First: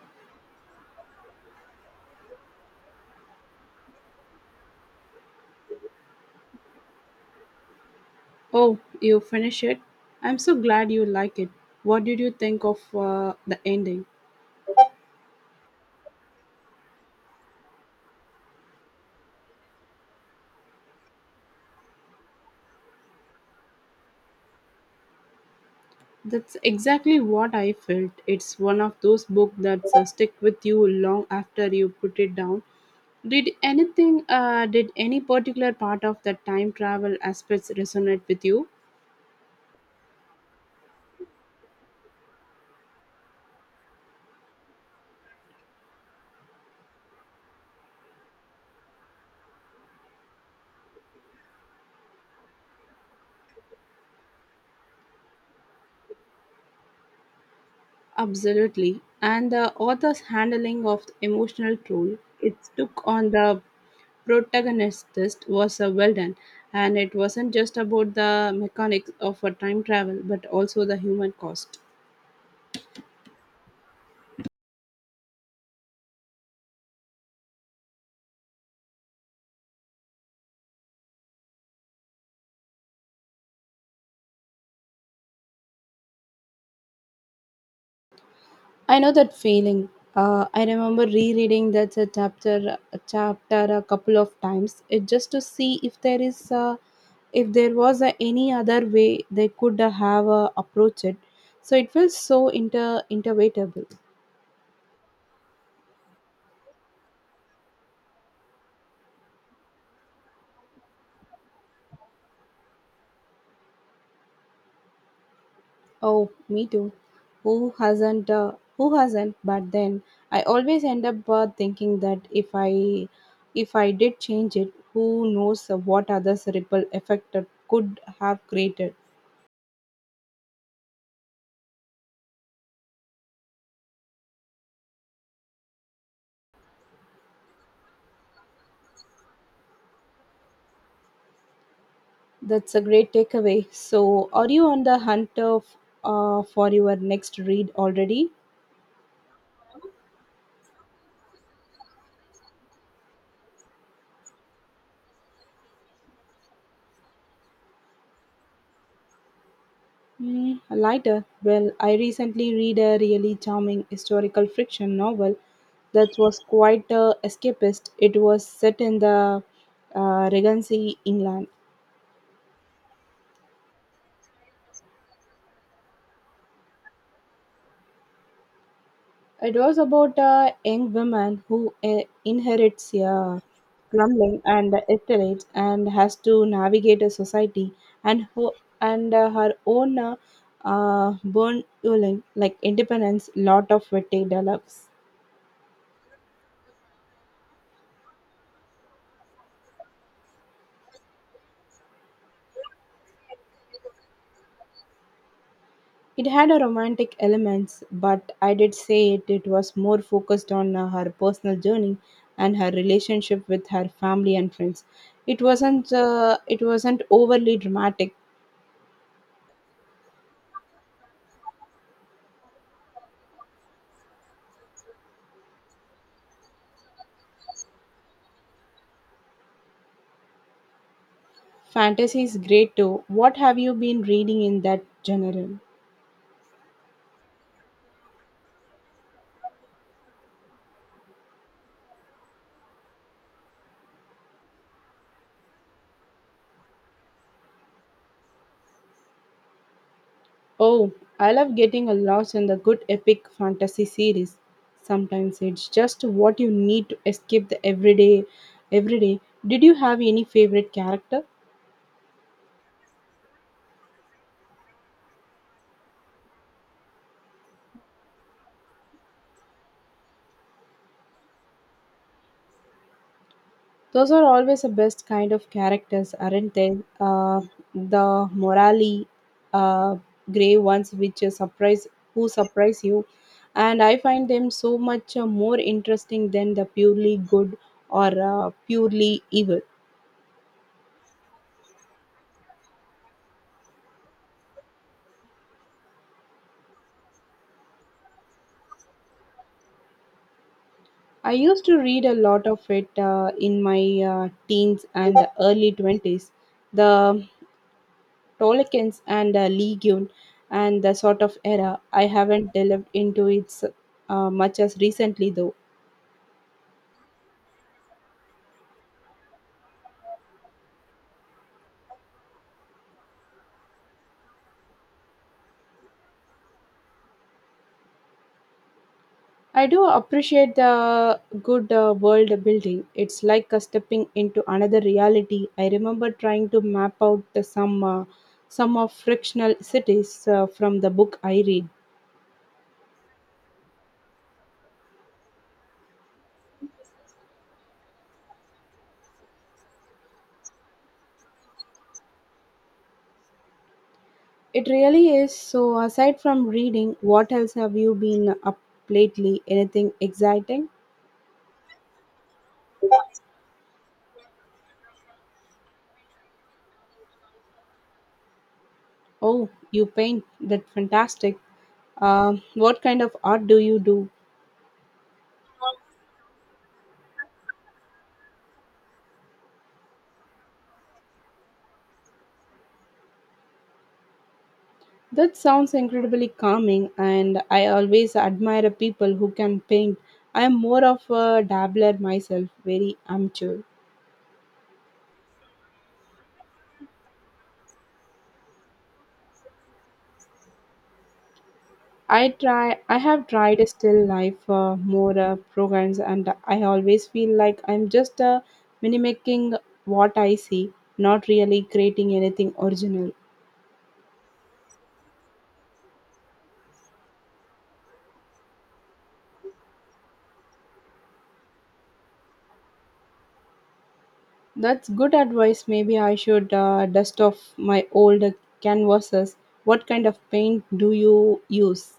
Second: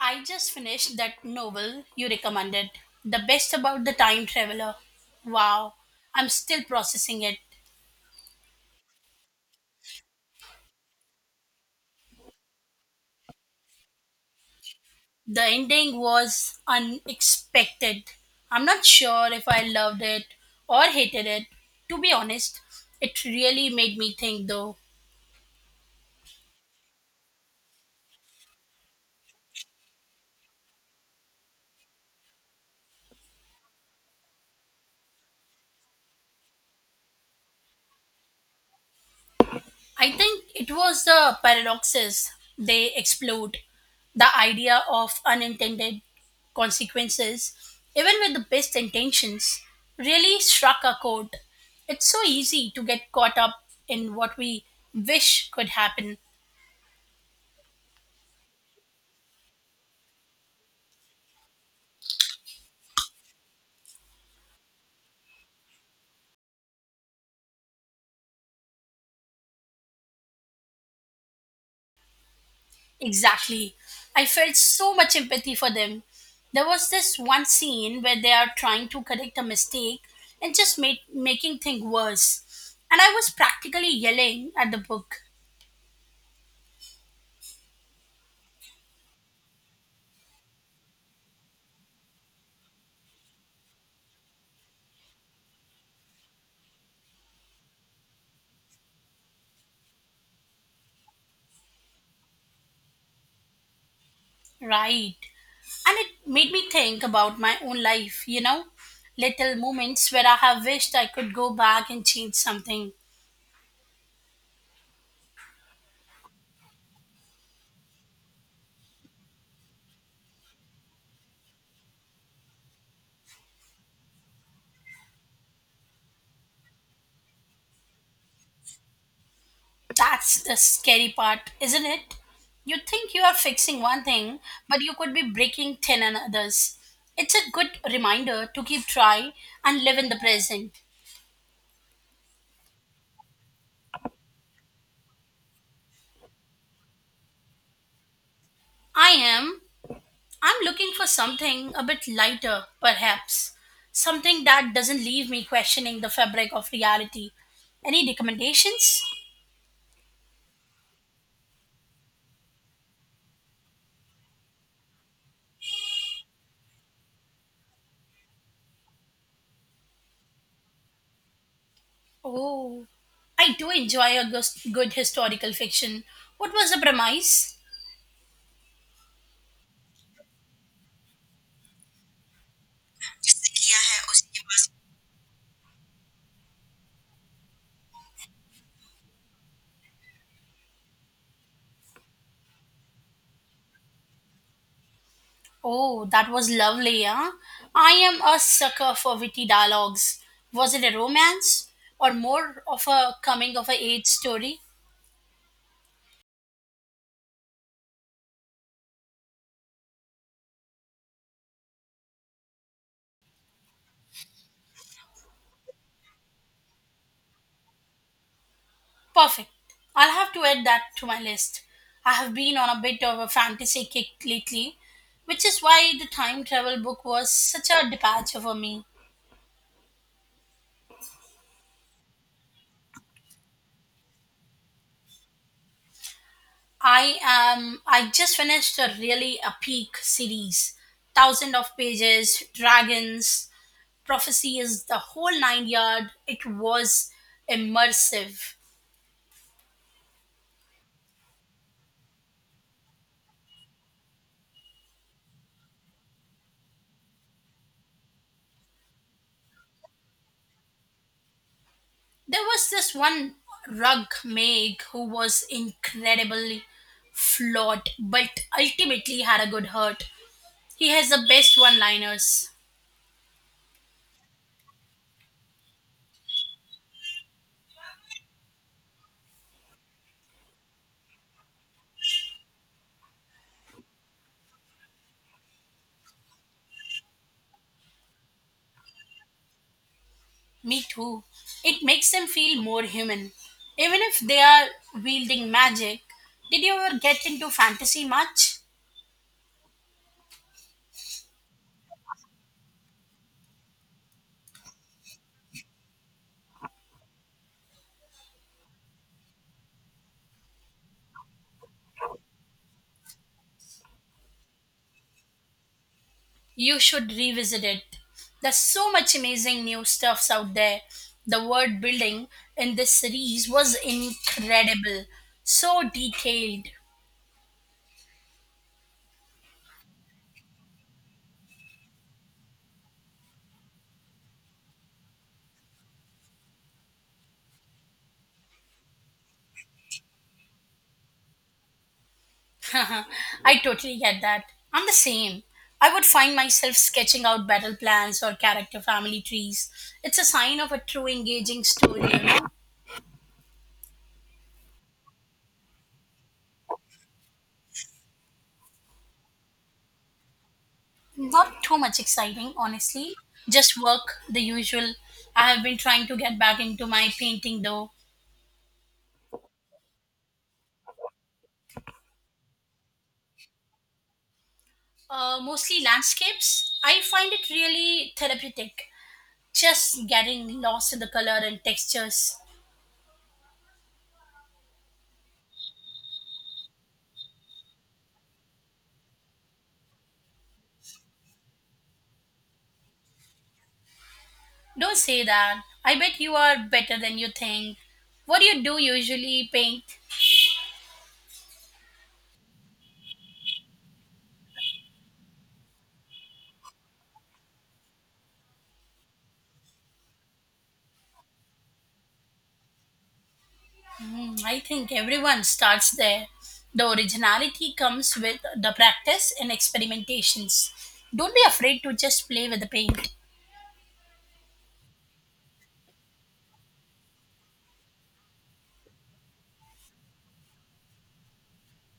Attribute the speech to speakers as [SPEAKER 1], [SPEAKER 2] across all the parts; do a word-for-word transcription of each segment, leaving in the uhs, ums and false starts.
[SPEAKER 1] I just finished that novel you recommended, The Best About the Time Traveler. Wow, I'm still processing it.
[SPEAKER 2] Oh, you finished it? I'm so glad you like it. What did you think of uh, the ending?
[SPEAKER 1] The ending was unexpected. I'm not sure if I loved it or hated it. To be honest, it really made me think though.
[SPEAKER 2] That's exactly what I felt. It's one of those books that uh, stick with you long after you put it down. Did anything, uh, did any particular part of the time travel aspects resonate with you?
[SPEAKER 1] I think it was the paradoxes they explored, the idea of unintended consequences, even with the best intentions, really struck a chord. It's so easy to get caught up in what we wish could happen.
[SPEAKER 2] Absolutely. And the author's handling of the emotional toll it took on the protagonist was uh, well done. And it wasn't just about the mechanics of a time travel, but also the human cost.
[SPEAKER 1] Exactly. I felt so much empathy for them. There was this one scene where they are trying to correct a mistake and just made, making things worse. And I was practically yelling at the book.
[SPEAKER 2] I know that feeling. Uh, I remember rereading that uh, chapter uh, chapter a couple of times, it just to see if there is uh, if there was uh, any other way they could uh, have uh, approached it. So it feels so inter interpretable.
[SPEAKER 1] Right. And it made me think about my own life, you know, little moments where I have wished I could go back and change something.
[SPEAKER 2] Oh, me too. Who hasn't? Uh, who hasn't? But then I always end up uh, thinking that if I, if I did change it, who knows what others ripple effect it could have created.
[SPEAKER 1] That's the scary part, isn't it? You think you are fixing one thing, but you could be breaking ten and others. It's a good reminder to keep trying and live in the present.
[SPEAKER 2] That's a great takeaway. So, are you on the hunt of, uh, for your next read already?
[SPEAKER 1] I am. I'm looking for something a bit lighter, perhaps. Something that doesn't leave me questioning the fabric of reality. Any recommendations?
[SPEAKER 2] Mm, lighter. Well, I recently read a really charming historical fiction novel that was quite uh, escapist. It was set in the uh, Regency, England.
[SPEAKER 1] Oh, I do enjoy a gos- good historical fiction. What was the premise?
[SPEAKER 2] It was about a young woman who uh, inherits a grumbling and estate and has to navigate a society and who and uh, her own uh, uh, burn like independence. Lot of witty dialogues.
[SPEAKER 1] Oh, that was lovely, huh? I am a sucker for witty dialogues. Was it a romance or more of a coming of age story?
[SPEAKER 2] It had a romantic elements, but I did say it, it was more focused on uh, her personal journey and her relationship with her family and friends. It wasn't uh, it wasn't overly dramatic.
[SPEAKER 1] Perfect. I'll have to add that to my list. I have been on a bit of a fantasy kick lately, which is why the time travel book was such a departure for me.
[SPEAKER 2] Fantasy is great too. What have you been reading in that genre?
[SPEAKER 1] I am. I just finished a really a peak series, thousand of pages, dragons, prophecies, the whole nine yard. It was immersive.
[SPEAKER 2] Oh, I love getting a lost in the good epic fantasy series. Sometimes it's just what you need to escape the everyday everyday. Did you have any favorite character?
[SPEAKER 1] There was this one rug maid who was incredibly flawed, but ultimately had a good heart. He has the best one-liners.
[SPEAKER 2] Those are always the best kind of characters, aren't they? Uh, the morally uh, grey ones, which uh, surprise who surprise you, and I find them so much uh, more interesting than the purely good or uh, purely evil.
[SPEAKER 1] Me too. It makes them feel more human, even if they are wielding magic. Did you ever get into fantasy much?
[SPEAKER 2] I used to read a lot of it uh, in my uh, teens and early twenties. The Tolkien's and uh, Legion and the sort of era. I haven't delved into it uh, much as recently though.
[SPEAKER 1] You should revisit it. There's so much amazing new stuffs out there. The world building in this series was incredible, so detailed.
[SPEAKER 2] I do appreciate the good uh, world building. It's like uh, stepping into another reality. I remember trying to map out the some uh, some of frictional cities uh, from the book I read.
[SPEAKER 1] I totally get that. I'm the same. I would find myself sketching out battle plans or character family trees. It's a sign of a true engaging story, you know.
[SPEAKER 2] It really is. So aside from reading, what else have you been up lately? Anything exciting?
[SPEAKER 1] Not too much exciting, honestly. Just work, the usual. I have been trying to get back into my painting though.
[SPEAKER 2] Oh, you paint. That's fantastic. Uh, what kind of art do you do?
[SPEAKER 1] Uh, mostly landscapes. I find it really therapeutic, just getting lost in the color and textures.
[SPEAKER 2] That sounds incredibly calming, and I always admire people who can paint. I am more of a dabbler myself, very amateur.
[SPEAKER 1] Don't say that. I bet you are better than you think. What do you do usually paint?
[SPEAKER 2] I try. I have tried a still life uh, more uh, programs, and I always feel like I'm just uh, mimicking what I see, not really creating anything original.
[SPEAKER 1] Hmm, I think everyone starts there. The originality comes with the practice and experimentations. Don't be afraid to just play with the paint.
[SPEAKER 2] That's good advice. Maybe I should uh, dust off my old canvases. What kind of paint do you use?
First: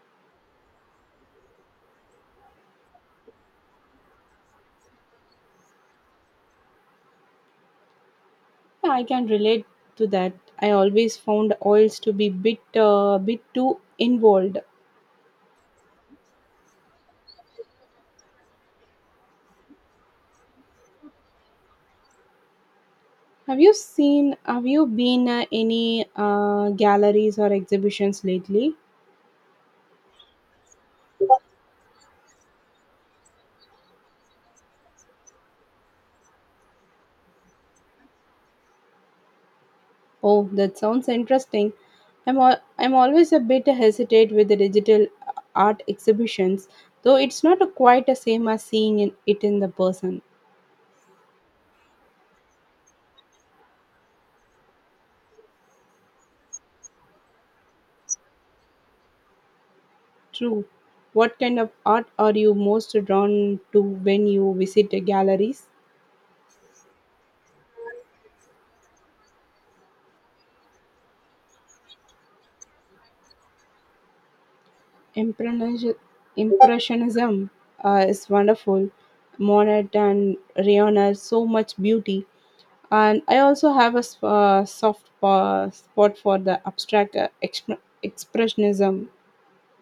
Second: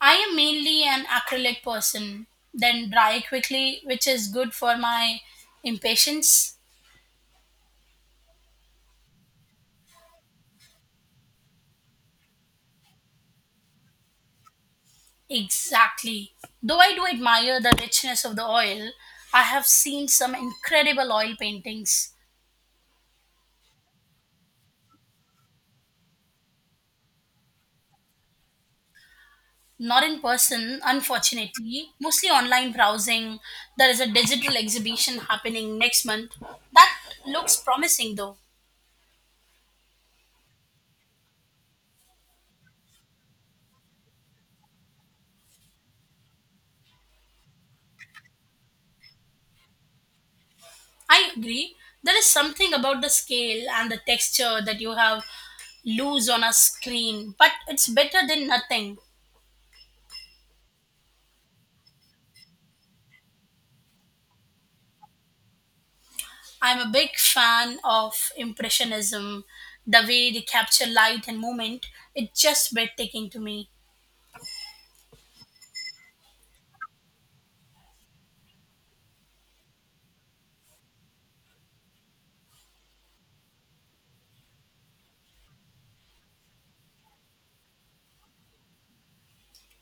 [SPEAKER 1] I am mainly an acrylic person, then dry quickly, which is good for my impatience.
[SPEAKER 2] Yeah, I can relate to that. I always found oils to be bit uh, bit too involved.
[SPEAKER 1] Exactly. Though I do admire the richness of the oil, I have seen some incredible oil paintings.
[SPEAKER 2] Have you seen? Have you been uh, any uh, galleries or exhibitions lately?
[SPEAKER 1] Not in person, unfortunately, mostly online browsing. There is a digital exhibition happening next month. That looks promising though.
[SPEAKER 2] Oh, that sounds interesting. I'm al- I'm always a bit hesitate with the digital uh, art exhibitions, though it's not a quite the same as seeing in, it in the person.
[SPEAKER 1] I agree. There is something about the scale and the texture that you have lose on a screen, but it's better than nothing.
[SPEAKER 2] True. What kind of art are you most drawn to when you visit the galleries?
[SPEAKER 1] I'm a big fan of Impressionism. The way they capture light and movement, it's just breathtaking to me.
[SPEAKER 2] Imprenis- Impressionism uh, is wonderful. Monet and Rayonner, so much beauty. And I also have a s- uh, soft pa- spot for the abstract uh, exp- expressionism.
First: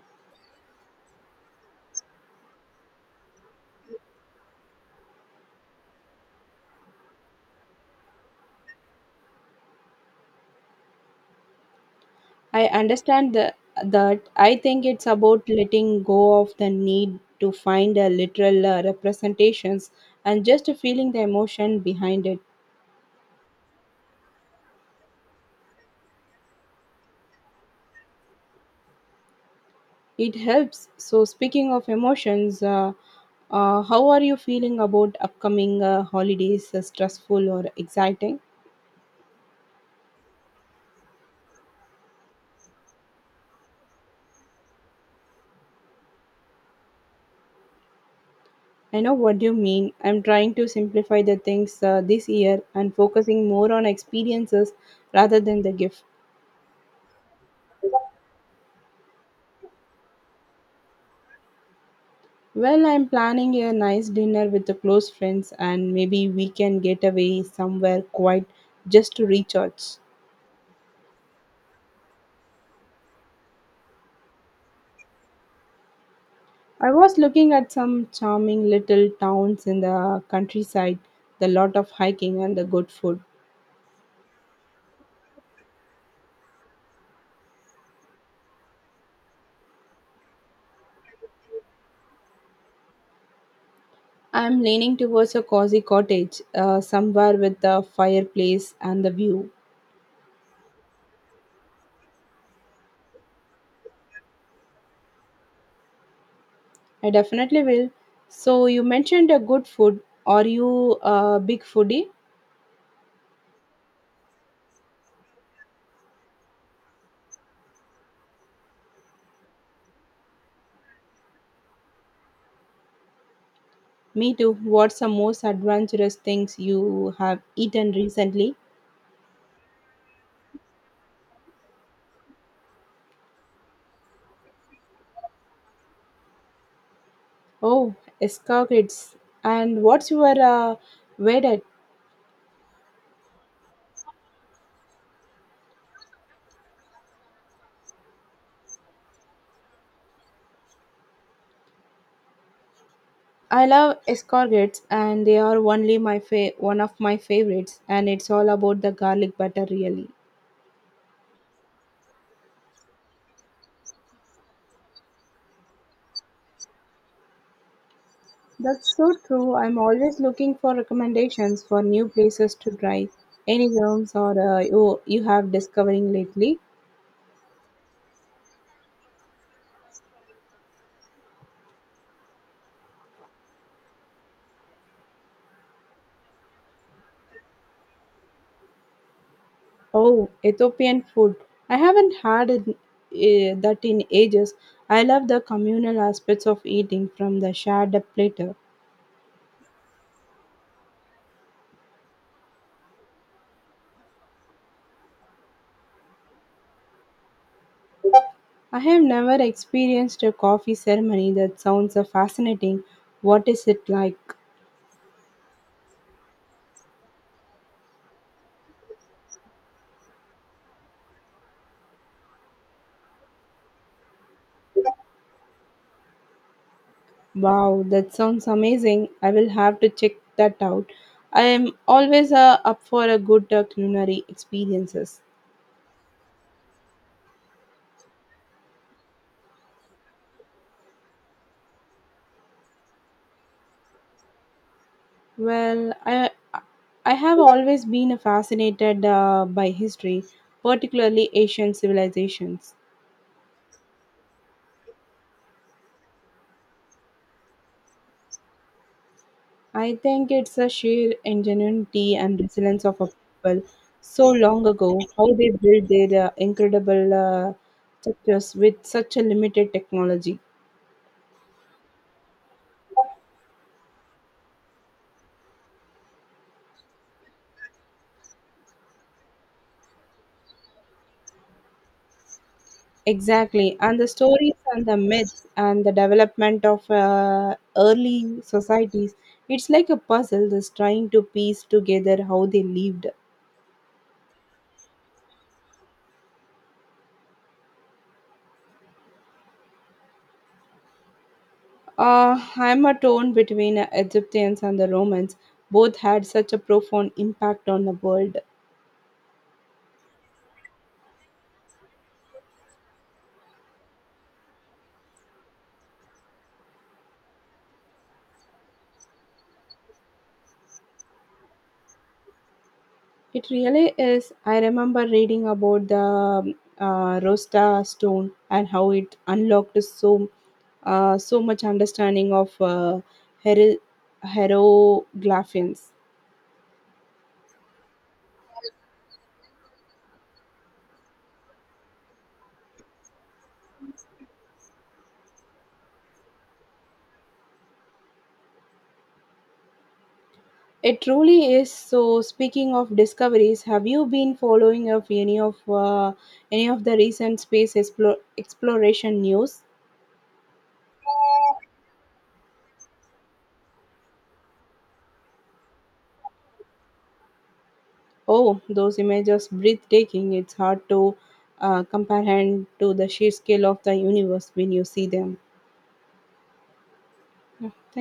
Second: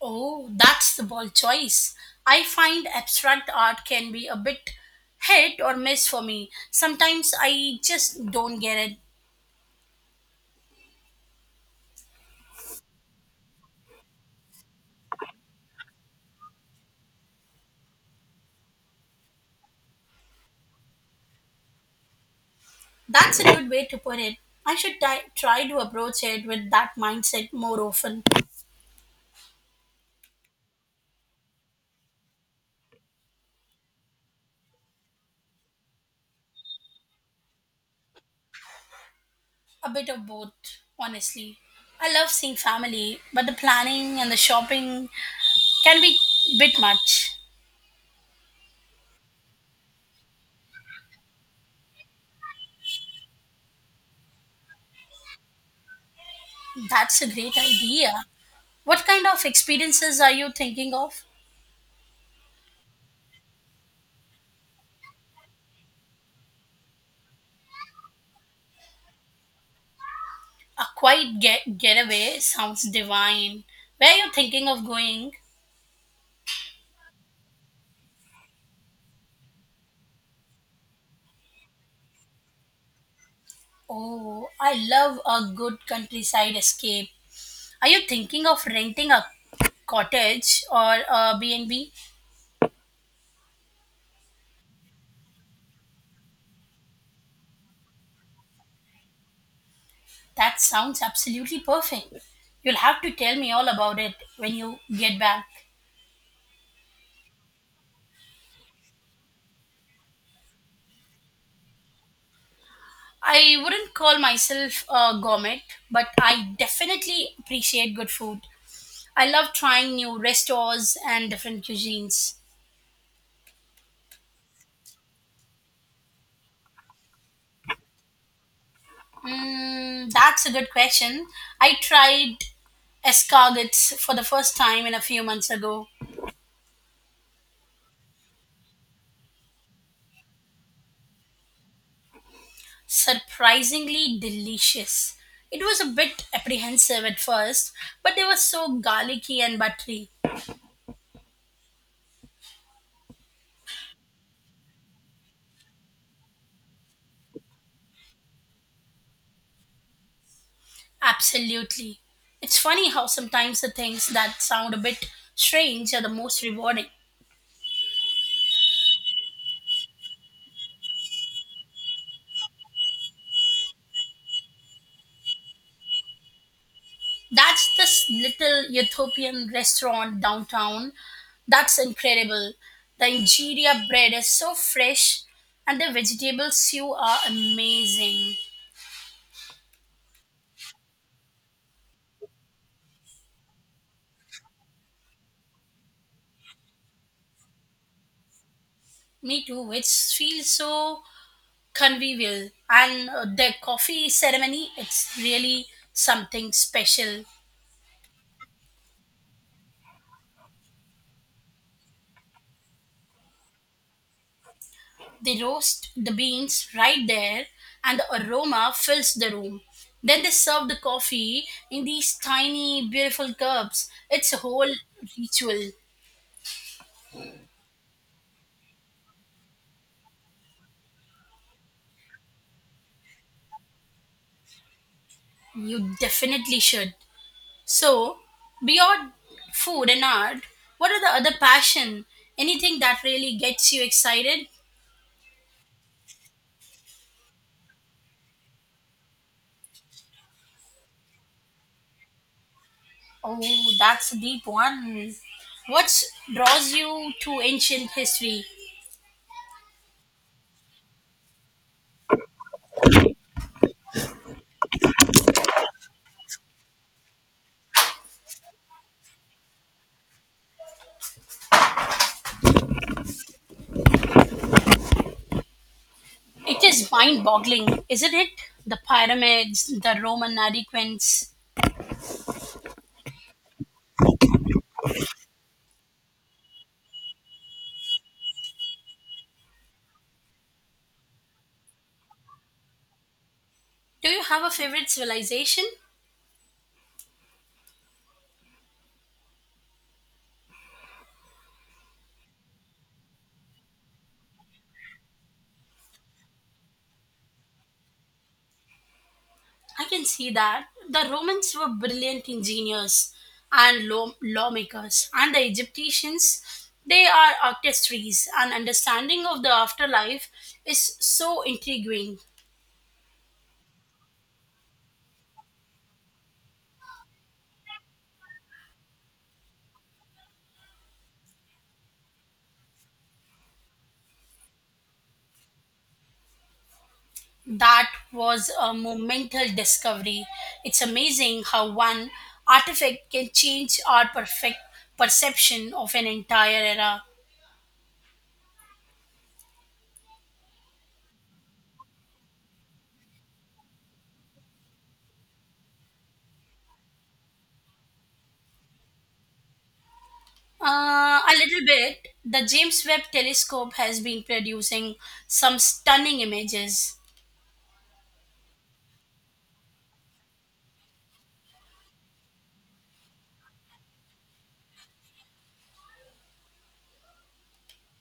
[SPEAKER 1] Oh, that's the bold choice. I find abstract art can be a bit hit or miss for me. Sometimes I just don't get it.
[SPEAKER 2] I understand the, that I think it's about letting go of the need to find a literal uh, representations and just feeling the emotion behind it.
[SPEAKER 1] That's a good way to put it. I should ti- try to approach it with that mindset more often.
[SPEAKER 2] It helps. So, speaking of emotions, uh, uh, how are you feeling about upcoming uh, holidays? Uh, stressful or exciting?
[SPEAKER 1] A bit of both, honestly. I love seeing family, but the planning and the shopping can be bit much.
[SPEAKER 2] I know what you mean. I'm trying to simplify the things uh, this year and focusing more on experiences rather than the gift.
[SPEAKER 1] That's a great idea. What kind of experiences are you thinking of?
[SPEAKER 2] Well, I'm planning a nice dinner with the close friends, and maybe we can get away somewhere quiet just to recharge.
[SPEAKER 1] A quiet get- getaway sounds divine. Where are you thinking of going?
[SPEAKER 2] I was looking at some charming little towns in the countryside, the lot of hiking and the good food.
[SPEAKER 1] Oh, I love a good countryside escape. Are you thinking of renting a cottage or a B and b?
[SPEAKER 2] I am leaning towards a cozy cottage, uh, somewhere with a fireplace and the view.
[SPEAKER 1] That sounds absolutely perfect. You'll have to tell me all about it when you get back.
[SPEAKER 2] I definitely will. So you mentioned a good food. Are you a big foodie?
[SPEAKER 1] I wouldn't call myself a gourmet, but I definitely appreciate good food. I love trying new restaurants and different cuisines.
[SPEAKER 2] Me too. What's the most adventurous things you have eaten recently?
[SPEAKER 1] Mm, that's a good question. I tried escargots for the first time in a few months ago.
[SPEAKER 2] Oh, escargots. And what's your uh, wedded?
[SPEAKER 1] Surprisingly delicious. It was a bit apprehensive at first, but they were so garlicky and buttery.
[SPEAKER 2] I love escargots, and they are only my fa- one of my favorites. And it's all about the garlic butter, really.
[SPEAKER 1] Absolutely. It's funny how sometimes the things that sound a bit strange are the most rewarding.
[SPEAKER 2] That's so true. I'm always looking for recommendations for new places to try. Any rooms or uh, you you have discovering lately?
[SPEAKER 1] That's this little Ethiopian restaurant downtown. That's incredible. The injera bread is so fresh and the vegetable stew are amazing.
[SPEAKER 2] Oh, Ethiopian food. I haven't had it, uh, that in ages. I love the communal aspects of eating from the shared platter.
[SPEAKER 1] Me too, which feels so convivial. And uh, the coffee ceremony, it's really something special.
[SPEAKER 2] I have never experienced a coffee ceremony that sounds uh, fascinating. What is it like?
[SPEAKER 1] They roast the beans right there and the aroma fills the room. Then they serve the coffee in these tiny, beautiful cups. It's a whole ritual.
[SPEAKER 2] Wow, that sounds amazing. I will have to check that out. I am always uh, up for a good uh, culinary experiences.
[SPEAKER 1] You definitely should. So, beyond food and art, what are the other passion? Anything that really gets you excited?
[SPEAKER 2] Well, I I have always been fascinated uh, by history, particularly Asian civilizations.
[SPEAKER 1] Oh, that's a deep one. What draws you to ancient history?
[SPEAKER 2] I think it's a sheer ingenuity and resilience of a people so long ago, how they built their uh, incredible uh, structures with such a limited technology.
[SPEAKER 1] It is mind-boggling, isn't it? The pyramids, the Roman adequants.
[SPEAKER 2] Exactly, and the stories and the myths and the development of uh, early societies. It's like a puzzle that's trying to piece together how they lived.
[SPEAKER 1] Do you have a favorite civilization?
[SPEAKER 2] Uh, I'm a torn between uh, Egyptians and the Romans. Both had such a profound impact on the world.
[SPEAKER 1] I can see that the Romans were brilliant engineers and law- lawmakers, and the Egyptians, they are artistries, and understanding of the afterlife is so intriguing.
[SPEAKER 2] It really is. I remember reading about the um, uh, Rosta stone and how it unlocked so uh, so much understanding of uh, hero- hieroglyphs.
[SPEAKER 1] That was a monumental discovery. It's amazing how one artifact can change our perfect perception of an entire era.
[SPEAKER 2] It truly is. So, speaking of discoveries, have you been following up any of uh, any of the recent space explo- exploration news?
[SPEAKER 1] Uh, a little bit. The James Webb Telescope has been producing some stunning images.
[SPEAKER 2] Oh, those images breathtaking. It's hard to uh, comprehend to the sheer scale of the universe when you see them. Yeah, thank